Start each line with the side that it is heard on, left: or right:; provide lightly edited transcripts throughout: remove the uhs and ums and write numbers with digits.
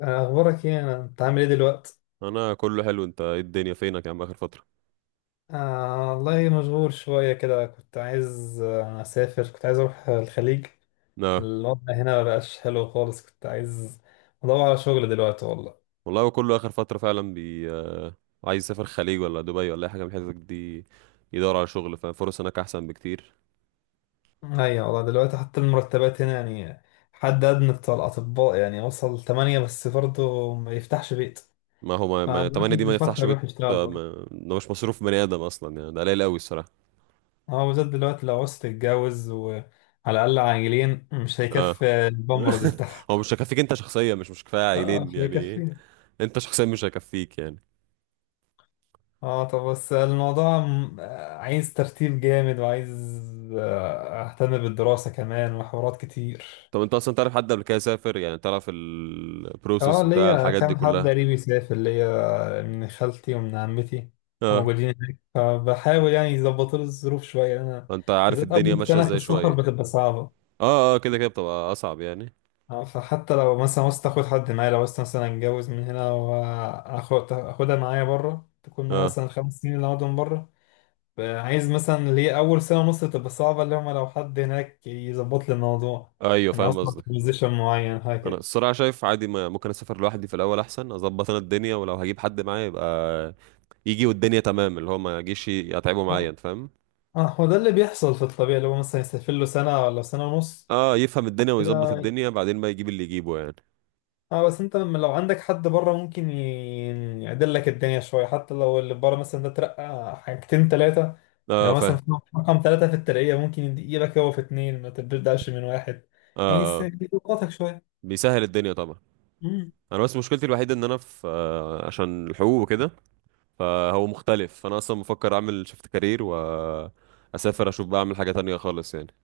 left: أخبارك إيه؟ أنت عامل إيه دلوقتي؟
right: انا كله حلو، انت ايه الدنيا فينك يا عم اخر فتره؟
left: آه والله مشغول شوية كده كنت عايز أسافر، كنت عايز أروح الخليج.
right: لا
left: الوضع هنا مبقاش حلو خالص، كنت عايز أدور على شغل دلوقتي والله.
right: والله، هو كله اخر فتره فعلا بي آه، عايز يسافر خليج ولا دبي ولا اي حاجه من الحتت دي، يدور على شغل فالفرص هناك احسن بكتير.
left: أيوة والله دلوقتي حتى المرتبات هنا، يعني حد أدنى بتاع الأطباء يعني وصل تمانية بس برضه ما يفتحش بيت.
right: ما هو ما, ما...
left: فالواحد
right: طبعا دي ما
left: بيفكر
right: يفتحش
left: يروح
right: بيت،
left: يشتغل
right: آه،
left: بره،
right: ما... ده مش مصروف بني ادم اصلا، يعني ده قليل قوي الصراحه.
left: هو بالذات دلوقتي لو عوزت تتجوز، وعلى الأقل عاجلين مش
right: اه.
left: هيكفي البامبرز بتاعها.
right: هو مش هيكفيك انت شخصيا، مش كفايه
left: اه
right: عائلين،
left: مش
right: يعني إيه؟
left: هيكفي.
right: انت شخصيا مش هيكفيك يعني.
left: اه طب بس الموضوع م- آه، عايز ترتيب جامد، وعايز اهتم بالدراسة كمان وحوارات كتير.
right: طب انت اصلا تعرف حد قبل كده سافر؟ يعني تعرف
left: اه
right: البروسيس بتاع
left: ليا
right: الحاجات دي
left: كام حد
right: كلها؟
left: قريبي يسافر ليا، من خالتي ومن عمتي
right: اه،
left: موجودين هناك، فبحاول يعني يظبطوا لي الظروف شوية. انا
right: فانت عارف
left: بالذات
right: الدنيا
left: اول
right: ماشيه
left: سنة في
right: ازاي
left: السفر
right: شويه.
left: بتبقى صعبة.
right: اه، اه، كده كده بتبقى اصعب يعني.
left: اه فحتى لو مثلا عاوزت اخد حد معايا، لو عاوزت مثلا اتجوز من هنا واخد اخدها معايا بره، تكون معايا
right: اه،
left: مثلا 5 سنين اللي اقعدهم بره. عايز مثلا ليه اول سنه ونص تبقى صعبه، اللي هم لو حد هناك يظبط لي الموضوع.
right: ايوه
left: انا
right: فاهم
left: اصلا في
right: قصدك.
left: بوزيشن معين
right: انا
left: هكذا.
right: الصراحه شايف عادي، ما ممكن اسافر لوحدي في الاول احسن اظبط انا الدنيا، ولو هجيب حد معايا يبقى يجي والدنيا تمام، اللي هو ما يجيش يتعبه معايا،
left: اه
right: انت فاهم.
left: هو ده اللي بيحصل في الطبيعي، اللي هو مثلا يسافر له سنه ولا سنه ونص
right: اه، يفهم الدنيا
left: كده.
right: ويظبط الدنيا بعدين بقى يجيب اللي يجيبه يعني.
left: اه بس انت لما لو عندك حد بره ممكن يعدل لك الدنيا شويه، حتى لو اللي بره مثلا ده ترقى حاجتين ثلاثه. يعني
right: اه
left: مثلا
right: فاهم.
left: في رقم ثلاثه في الترقيه ممكن يديلك هو في اثنين، ما تبداش من واحد. يعني
right: اه، اه،
left: يضغطك شويه.
right: بيسهل الدنيا طبعا. انا بس مشكلتي الوحيده ان انا في عشان الحقوق وكده، فهو مختلف، فانا اصلا مفكر اعمل شيفت كارير واسافر اشوف بقى، اعمل حاجه تانية خالص يعني.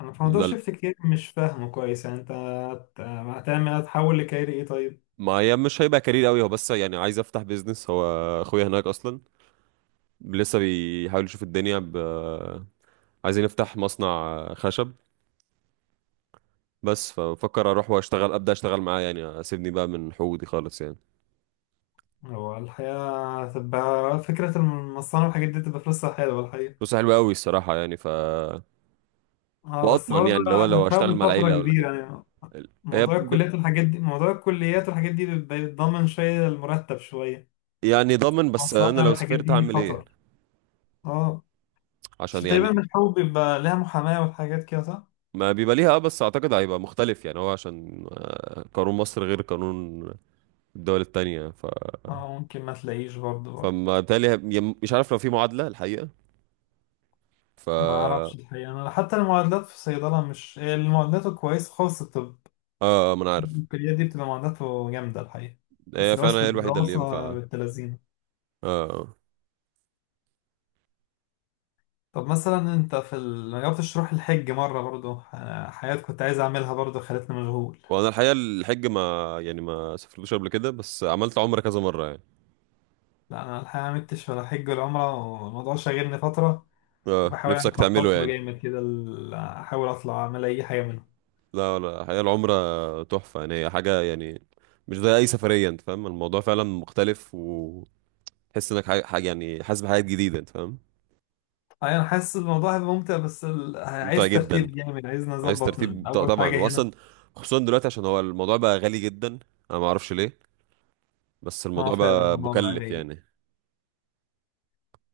left: انا في موضوع
right: لا،
left: شيفت كتير مش فاهمه كويس، يعني انت هتعمل، هتحول لكاري ايه طيب؟
right: ما هي مش هيبقى كارير قوي، هو بس يعني عايز افتح بيزنس، هو اخويا هناك اصلا لسه بيحاول يشوف الدنيا عايزين نفتح مصنع خشب، بس ففكر اروح واشتغل، ابدا اشتغل معاه، يعني اسيبني بقى من حقوقي خالص يعني.
left: هو الحقيقة هتبقى فكرة المصانع والحاجات دي تبقى فلوسها حلوة الحقيقة.
right: فلوسه حلوه قوي الصراحه يعني
left: اه بس
right: واضمن
left: برضه
right: يعني لو
left: أنا
right: لو اشتغل
left: فاهمه
right: مع
left: فترة
right: العيله ولا كده.
left: كبيرة يعني.
right: هي
left: موضوع الكليات والحاجات دي بيبقى بيتضمن شوية، المرتب شوية
right: يعني ضامن، بس انا
left: المصانع
right: لو
left: والحاجات
right: سافرت
left: دي
right: هعمل ايه؟
left: خطر. اه
right: عشان
left: عشان تقريبا
right: يعني
left: الحقوق بيبقى لها محاماة والحاجات كده صح؟
right: ما بيبقى ليها بس اعتقد هيبقى مختلف يعني، هو عشان قانون مصر غير قانون الدول التانية.
left: اه ممكن ما تلاقيش برضه.
right: فما تالي، مش عارف لو في معادلة الحقيقة ف
left: ما
right: اه
left: اعرفش الحقيقة، انا حتى المعادلات في الصيدلة مش المعادلات الكويسة خالص.
right: آه، ما انا عارف.
left: الكليات دي بتبقى معداته جامدة الحقيقة. بس
right: هي فعلا هي الوحيدة اللي ينفع
left: الدراسة
right: اه.
left: بالتلازيم.
right: آه.
left: طب مثلا انت ما جربتش تروح الحج مرة برضو؟ أنا حاجات كنت عايز اعملها برضو خلتني مشغول.
right: وانا الحقيقة الحج، ما يعني ما سافرتوش قبل كده، بس عملت عمرة كذا مرة يعني.
left: لا انا الحقيقة ما عملتش ولا حج ولا عمرة، والموضوع شاغلني فترة،
right: اه
left: وبحاول يعني
right: نفسك تعمله
left: اخطط له
right: يعني.
left: جامد كده، احاول اطلع اعمل اي حاجة منهم.
right: لا، لا، الحقيقة العمرة تحفة، يعني هي حاجة يعني، مش زي اي سفرية، انت فاهم الموضوع فعلا مختلف، وتحس انك حاجة حاجة يعني، حاسس بحاجات جديدة انت فاهم.
left: أي انا حاسس الموضوع هيبقى ممتع، بس
right: ممتع
left: عايز
right: جدا.
left: ترتيب جامد، عايز
right: عايز
left: نظبط من
right: ترتيب، ط-
left: اول
right: طبعا
left: حاجة هنا.
right: واصلا، خصوصا دلوقتي عشان هو الموضوع بقى غالي جدا، انا ما اعرفش ليه، بس
left: اه
right: الموضوع
left: فعلا
right: بقى
left: الموضوع بقى
right: مكلف
left: غالي.
right: يعني.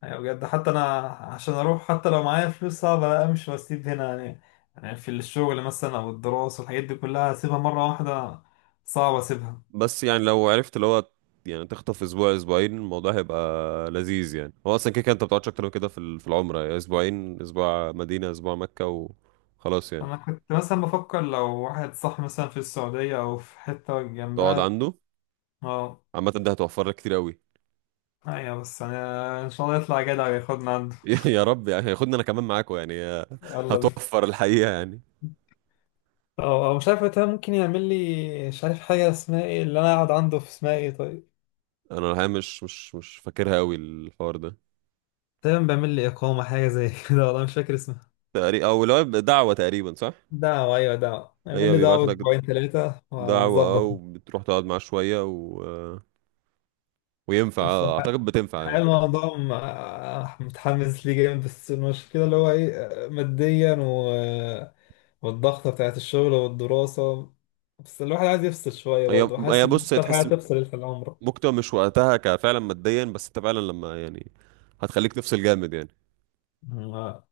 left: يعني بجد حتى انا عشان اروح، حتى لو معايا فلوس صعب لا امشي واسيب هنا يعني. يعني في الشغل مثلا او الدراسه والحاجات دي كلها، اسيبها مره واحده صعب اسيبها.
right: بس يعني لو عرفت اللي هو، يعني تخطف اسبوع اسبوعين الموضوع هيبقى لذيذ يعني، هو اصلا كده كده انت ما بتقعدش اكتر من كده في في العمره، يعني اسبوعين، اسبوع مدينه اسبوع مكه وخلاص يعني.
left: انا كنت مثلا بفكر لو واحد صح مثلا في السعوديه او في حته
right: تقعد
left: جنبها.
right: عنده.
left: اه
right: عامه ده هتوفر لك كتير قوي.
left: ايوه بس يعني ان شاء الله يطلع جدع وياخدنا عنده.
right: يا رب يعني، هياخدني انا كمان معاكم يعني.
left: يلا بينا.
right: هتوفر الحقيقه يعني.
left: اه مش عارف وقتها ممكن يعمل لي، مش عارف حاجة اسمها ايه، اللي انا اقعد عنده في اسمها ايه طيب.
right: انا الحقيقه مش فاكرها قوي الحوار ده.
left: تقريبا بيعمل لي اقامة، حاجة زي كده والله مش فاكر اسمها.
right: تقريبا، او لو دعوه تقريبا، صح.
left: دعوة، أيوة دعوة، اعمل
right: هي
left: لي
right: بيبعت
left: دعوة
right: لك
left: أسبوعين ثلاثة
right: دعوه،
left: وهنظبط.
right: او بتروح تقعد معاه شويه، وينفع،
left: بس
right: اعتقد بتنفع
left: الحقيقة
right: يعني.
left: الموضوع م- آه، متحمس ليه جامد، بس المشكلة اللي هو إيه، ماديا والضغطة بتاعت الشغل والدراسة. بس الواحد عايز يفصل شوية
right: هي
left: برضه، حاسس
right: هي
left: إن
right: بص، هي
left: أكتر حاجة
right: تحس
left: تفصل في العمر.
right: ممكن تبقى مش وقتها كفعلا ماديا، بس انت فعلا لما يعني هتخليك تفصل جامد يعني،
left: آه.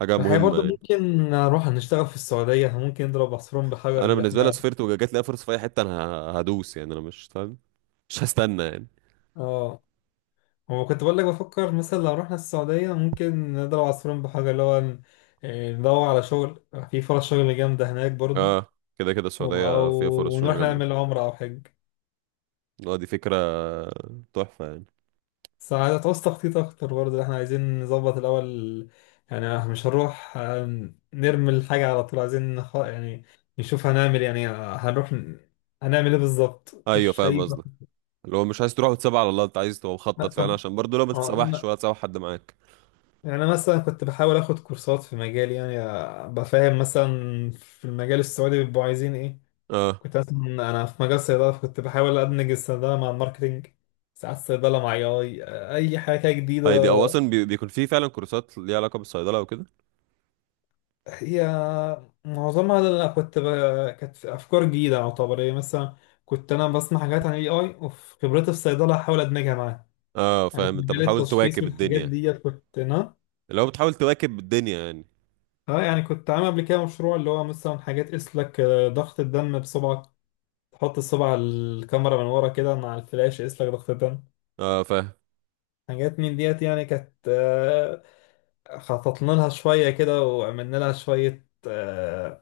right: حاجه
left: الحقيقة
right: مهمه
left: برضه
right: يعني.
left: ممكن نروح نشتغل في السعودية، ممكن نضرب عصفورين بحجر
right: انا
left: اللي
right: بالنسبه لي لو
left: إحنا.
right: سافرت وجات لي فرصه في اي حته انا هدوس، يعني انا مش فاهم، مش هستنى يعني.
left: آه هو كنت بقول لك بفكر مثلا لو رحنا السعودية ممكن نضرب عصفورين بحجر، اللي هو ندور على شغل، في فرص شغل جامدة هناك برضو.
right: اه، كده كده السعوديه فيها فرص
left: أو
right: شغل
left: نروح
right: جامده.
left: نعمل عمرة أو حج.
right: اه دي فكره تحفه يعني.
left: بس تعوز تخطيط أكتر برضو، احنا عايزين نظبط الأول. يعني مش هنروح نرمي الحاجة على طول، عايزين يعني نشوف هنعمل إيه، يعني هنعمل ايه بالظبط،
right: ايوه
left: مفيش
right: فاهم
left: أي.
right: قصدك، اللي هو مش عايز تروح وتسيبها على الله، انت عايز تبقى مخطط فعلا،
left: طب
right: عشان برضه لو ما تتسوحش
left: آه،
right: ولا تسوح حد معاك.
left: يعني انا مثلا كنت بحاول اخد كورسات في مجالي، يعني بفهم مثلا في المجال السعودي بيبقوا عايزين ايه.
right: اه،
left: كنت مثلا انا في مجال الصيدله كنت بحاول ادمج الصيدله مع الماركتينج، ساعات الصيدله مع اي حاجه كده جديده.
right: هي دي او اصلا بيكون في فعلا كورسات ليها علاقه بالصيدله وكده.
left: هي معظمها اللي انا كانت افكار جديده يعتبر، يعني مثلا كنت انا بسمع حاجات عن الاي اي وفي خبرتي في الصيدله احاول ادمجها معاها.
right: اه
left: يعني في
right: فاهم، انت
left: مجال
right: بتحاول
left: التشخيص
right: تواكب
left: والحاجات
right: الدنيا.
left: دي كنت انا.
right: اللي هو بتحاول تواكب الدنيا يعني.
left: اه يعني كنت عامل قبل كده مشروع، اللي هو مثلا حاجات تقيس لك ضغط الدم بصبعك، تحط الصبع على الكاميرا من ورا كده مع الفلاش يقيس لك ضغط الدم.
right: اه فاهم.
left: حاجات من ديت يعني، كانت خططنا لها شوية كده، وعملنا لها شوية،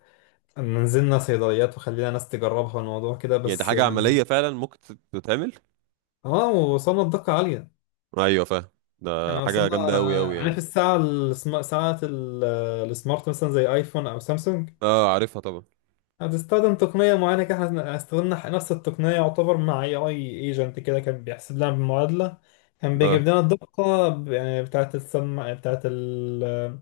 left: نزلنا صيدليات وخلينا ناس تجربها الموضوع كده
right: يعني دي
left: بس
right: حاجة عملية
left: يعني.
right: فعلا ممكن تتعمل.
left: اه وصلنا لدقة عالية.
right: ايوه فاهم. ده
left: يعني
right: حاجة
left: وصلنا،
right: جامدة اوي اوي يعني.
left: عارف الساعة السمارت، مثلا زي ايفون او سامسونج،
right: اه عارفها طبعا.
left: هتستخدم تقنية معينة كده، احنا استخدمنا نفس التقنية يعتبر مع اي اي ايجنت كده، كان بيحسب لنا بالمعادلة. كان بيجيب
right: اه،
left: لنا الدقة يعني بتاعة السمع بتاعة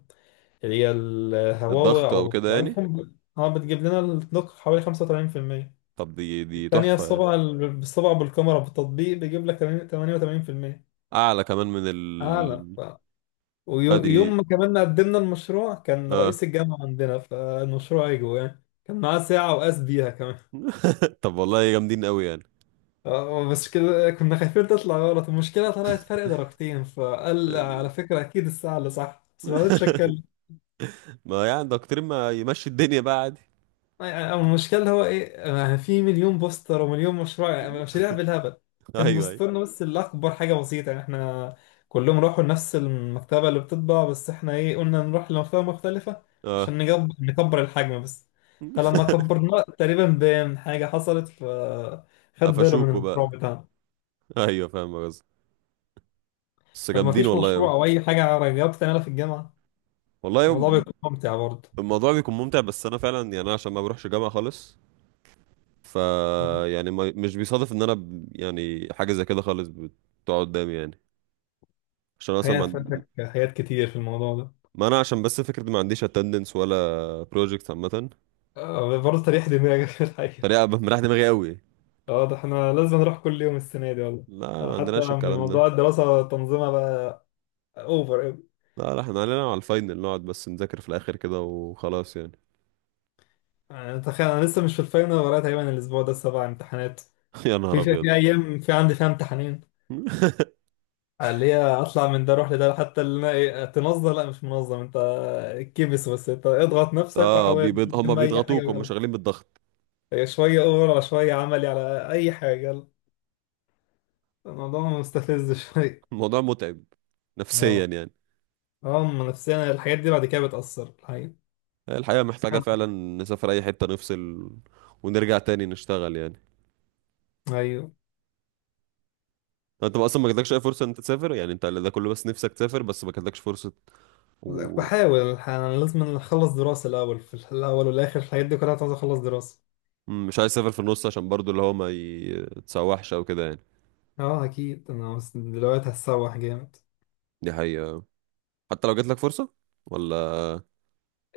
left: اللي هي الهواوي
right: الضغط او
left: أو
right: كده يعني.
left: ضعيفهم، اه بتجيب لنا الدقة حوالي 35%.
right: طب دي
left: التانية
right: تحفة يعني.
left: الصبع بالصبع بالكاميرا بالتطبيق بيجيب لك 88%.
right: اعلى كمان من
left: أعلى ف...
right: آه،
left: ويوم
right: دي،
left: ما كمان قدمنا المشروع كان
right: اه.
left: رئيس الجامعة عندنا فالمشروع اجوا، يعني كان معاه ساعة وقاس بيها كمان.
right: طب والله جامدين اوي يعني.
left: بس كده كنا خايفين تطلع غلط، المشكلة طلعت فرق درجتين، فقال على
right: ال-
left: فكرة أكيد الساعة اللي صح، بس ما رضيتش أتكلم.
right: ما يعني دكتور ما يمشي الدنيا بقى عادي.
left: يعني المشكلة اللي هو إيه، يعني في مليون بوستر ومليون مشروع، يعني مشاريع بالهبل، كان
right: ايوه، ايوه.
left: بوسترنا بس اللي أكبر حاجة بسيطة، يعني إحنا كلهم راحوا لنفس المكتبة اللي بتطبع، بس إحنا إيه قلنا نروح لمكتبة مختلفة
right: اه.
left: عشان نكبر الحجم بس. فلما كبرناه تقريبا بان حاجة حصلت، فخد ضرر من
right: قفشوكوا بقى.
left: المشروع بتاعنا.
right: ايوه فاهم قصدي. بس
left: فما
right: جامدين
left: فيش
right: والله أوي.
left: مشروع أو أي حاجة جاوبت تعملها في الجامعة،
right: والله
left: الموضوع بيكون ممتع برضه.
right: الموضوع بيكون ممتع، بس انا فعلا يعني، انا عشان ما بروحش جامعة خالص ف
left: مم.
right: يعني ما مش بيصادف ان انا يعني حاجة زي كده خالص بتقعد قدامي يعني، عشان اصلا
left: هي فاتك حاجات كتير في الموضوع ده.
right: ما انا عشان بس فكرة ما عنديش اتندنس ولا بروجكت عامة،
left: برضه تريح دماغك في الحقيقة.
right: فدي أبقى مريح دماغي قوي.
left: واضح احنا لازم نروح كل يوم السنة دي والله،
right: لا ما
left: حتى
right: عندناش
left: من
right: الكلام ده.
left: موضوع الدراسة، تنظيمها بقى اوفر أوي.
right: لا، لا، احنا علينا على الفاينل نقعد بس نذاكر في الاخر كده وخلاص يعني.
left: يعني تخيل انا لسه مش في الفاينل، ورايا تقريبا الاسبوع ده 7 امتحانات.
right: يا
left: في
right: نهار
left: في,
right: ابيض.
left: في ايام في عندي فيها امتحانين، اللي هي اطلع من ده اروح لده. حتى اللي انا تنظم لا مش منظم انت، كبس بس انت اضغط نفسك
right: اه
left: وحاول
right: هم
left: تلم اي حاجة
right: بيضغطوك، هم
left: يلا.
right: شغالين بالضغط.
left: هي شوية اوفر على شوية عملي على اي حاجة يلا، الموضوع مستفز شوية.
right: الموضوع متعب نفسيا
left: اه
right: يعني.
left: اه أما نفسيا الحاجات دي بعد كده بتأثر الحقيقة.
right: الحقيقة محتاجة فعلا نسافر أي حتة، نفصل ونرجع تاني نشتغل يعني.
left: أيوه
right: أنت بقى أصلا ما جاتلكش أي فرصة إن أنت تسافر؟ يعني أنت ده كله بس نفسك تسافر، بس ما جاتلكش فرصة، ومش
left: بحاول الحقيقة، أنا لازم أخلص دراسة الأول، في الأول والآخر الحاجات دي كلها عاوز أخلص دراسة.
right: عايز تسافر في النص، عشان برضو اللي هو ما يتسوحش أو كده يعني.
left: اه أكيد أنا بس دلوقتي هتسوح جامد.
right: دي حقيقة. حتى لو جاتلك فرصة ولا،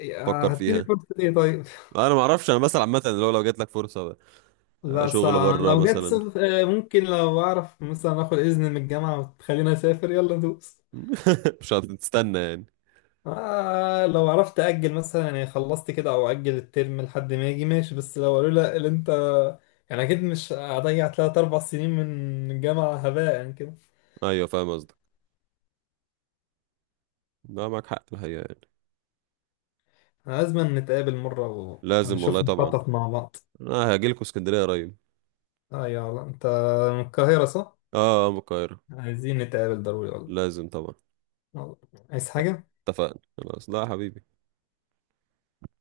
left: يا
right: فكر
left: هتجيلي
right: فيها.
left: فرصة إيه طيب؟
right: أنا ما أعرفش، أنا مثلا عامة اللي هو لو جاتلك فرصة،
left: لا
right: شغل
left: صعب
right: بره
left: لو جت
right: مثلا.
left: سف- آه، ممكن لو أعرف مثلا آخد إذن من الجامعة وتخليني أسافر يلا ندوس.
right: مش هتستنى يعني.
left: آه لو عرفت أجل مثلا، يعني خلصت كده أو أجل الترم لحد ما يجي ماشي، بس لو قالوا لا اللي أنت، يعني أكيد مش هضيع تلات أربع سنين من الجامعة هباء يعني كده.
right: أيوة فاهم قصدك. لا معاك حق الحقيقة يعني.
left: لازم نتقابل مرة
right: لازم والله
left: ونشوف
right: طبعا.
left: نخطط مع بعض.
right: أنا هجيلكوا اسكندرية قريب.
left: أيوة والله، أنت من القاهرة صح؟
right: اه، من القاهرة.
left: عايزين نتقابل ضروري والله.
right: لازم طبعا.
left: والله. عايز
right: ت-
left: حاجة؟
right: اتفقنا خلاص. لا يا حبيبي.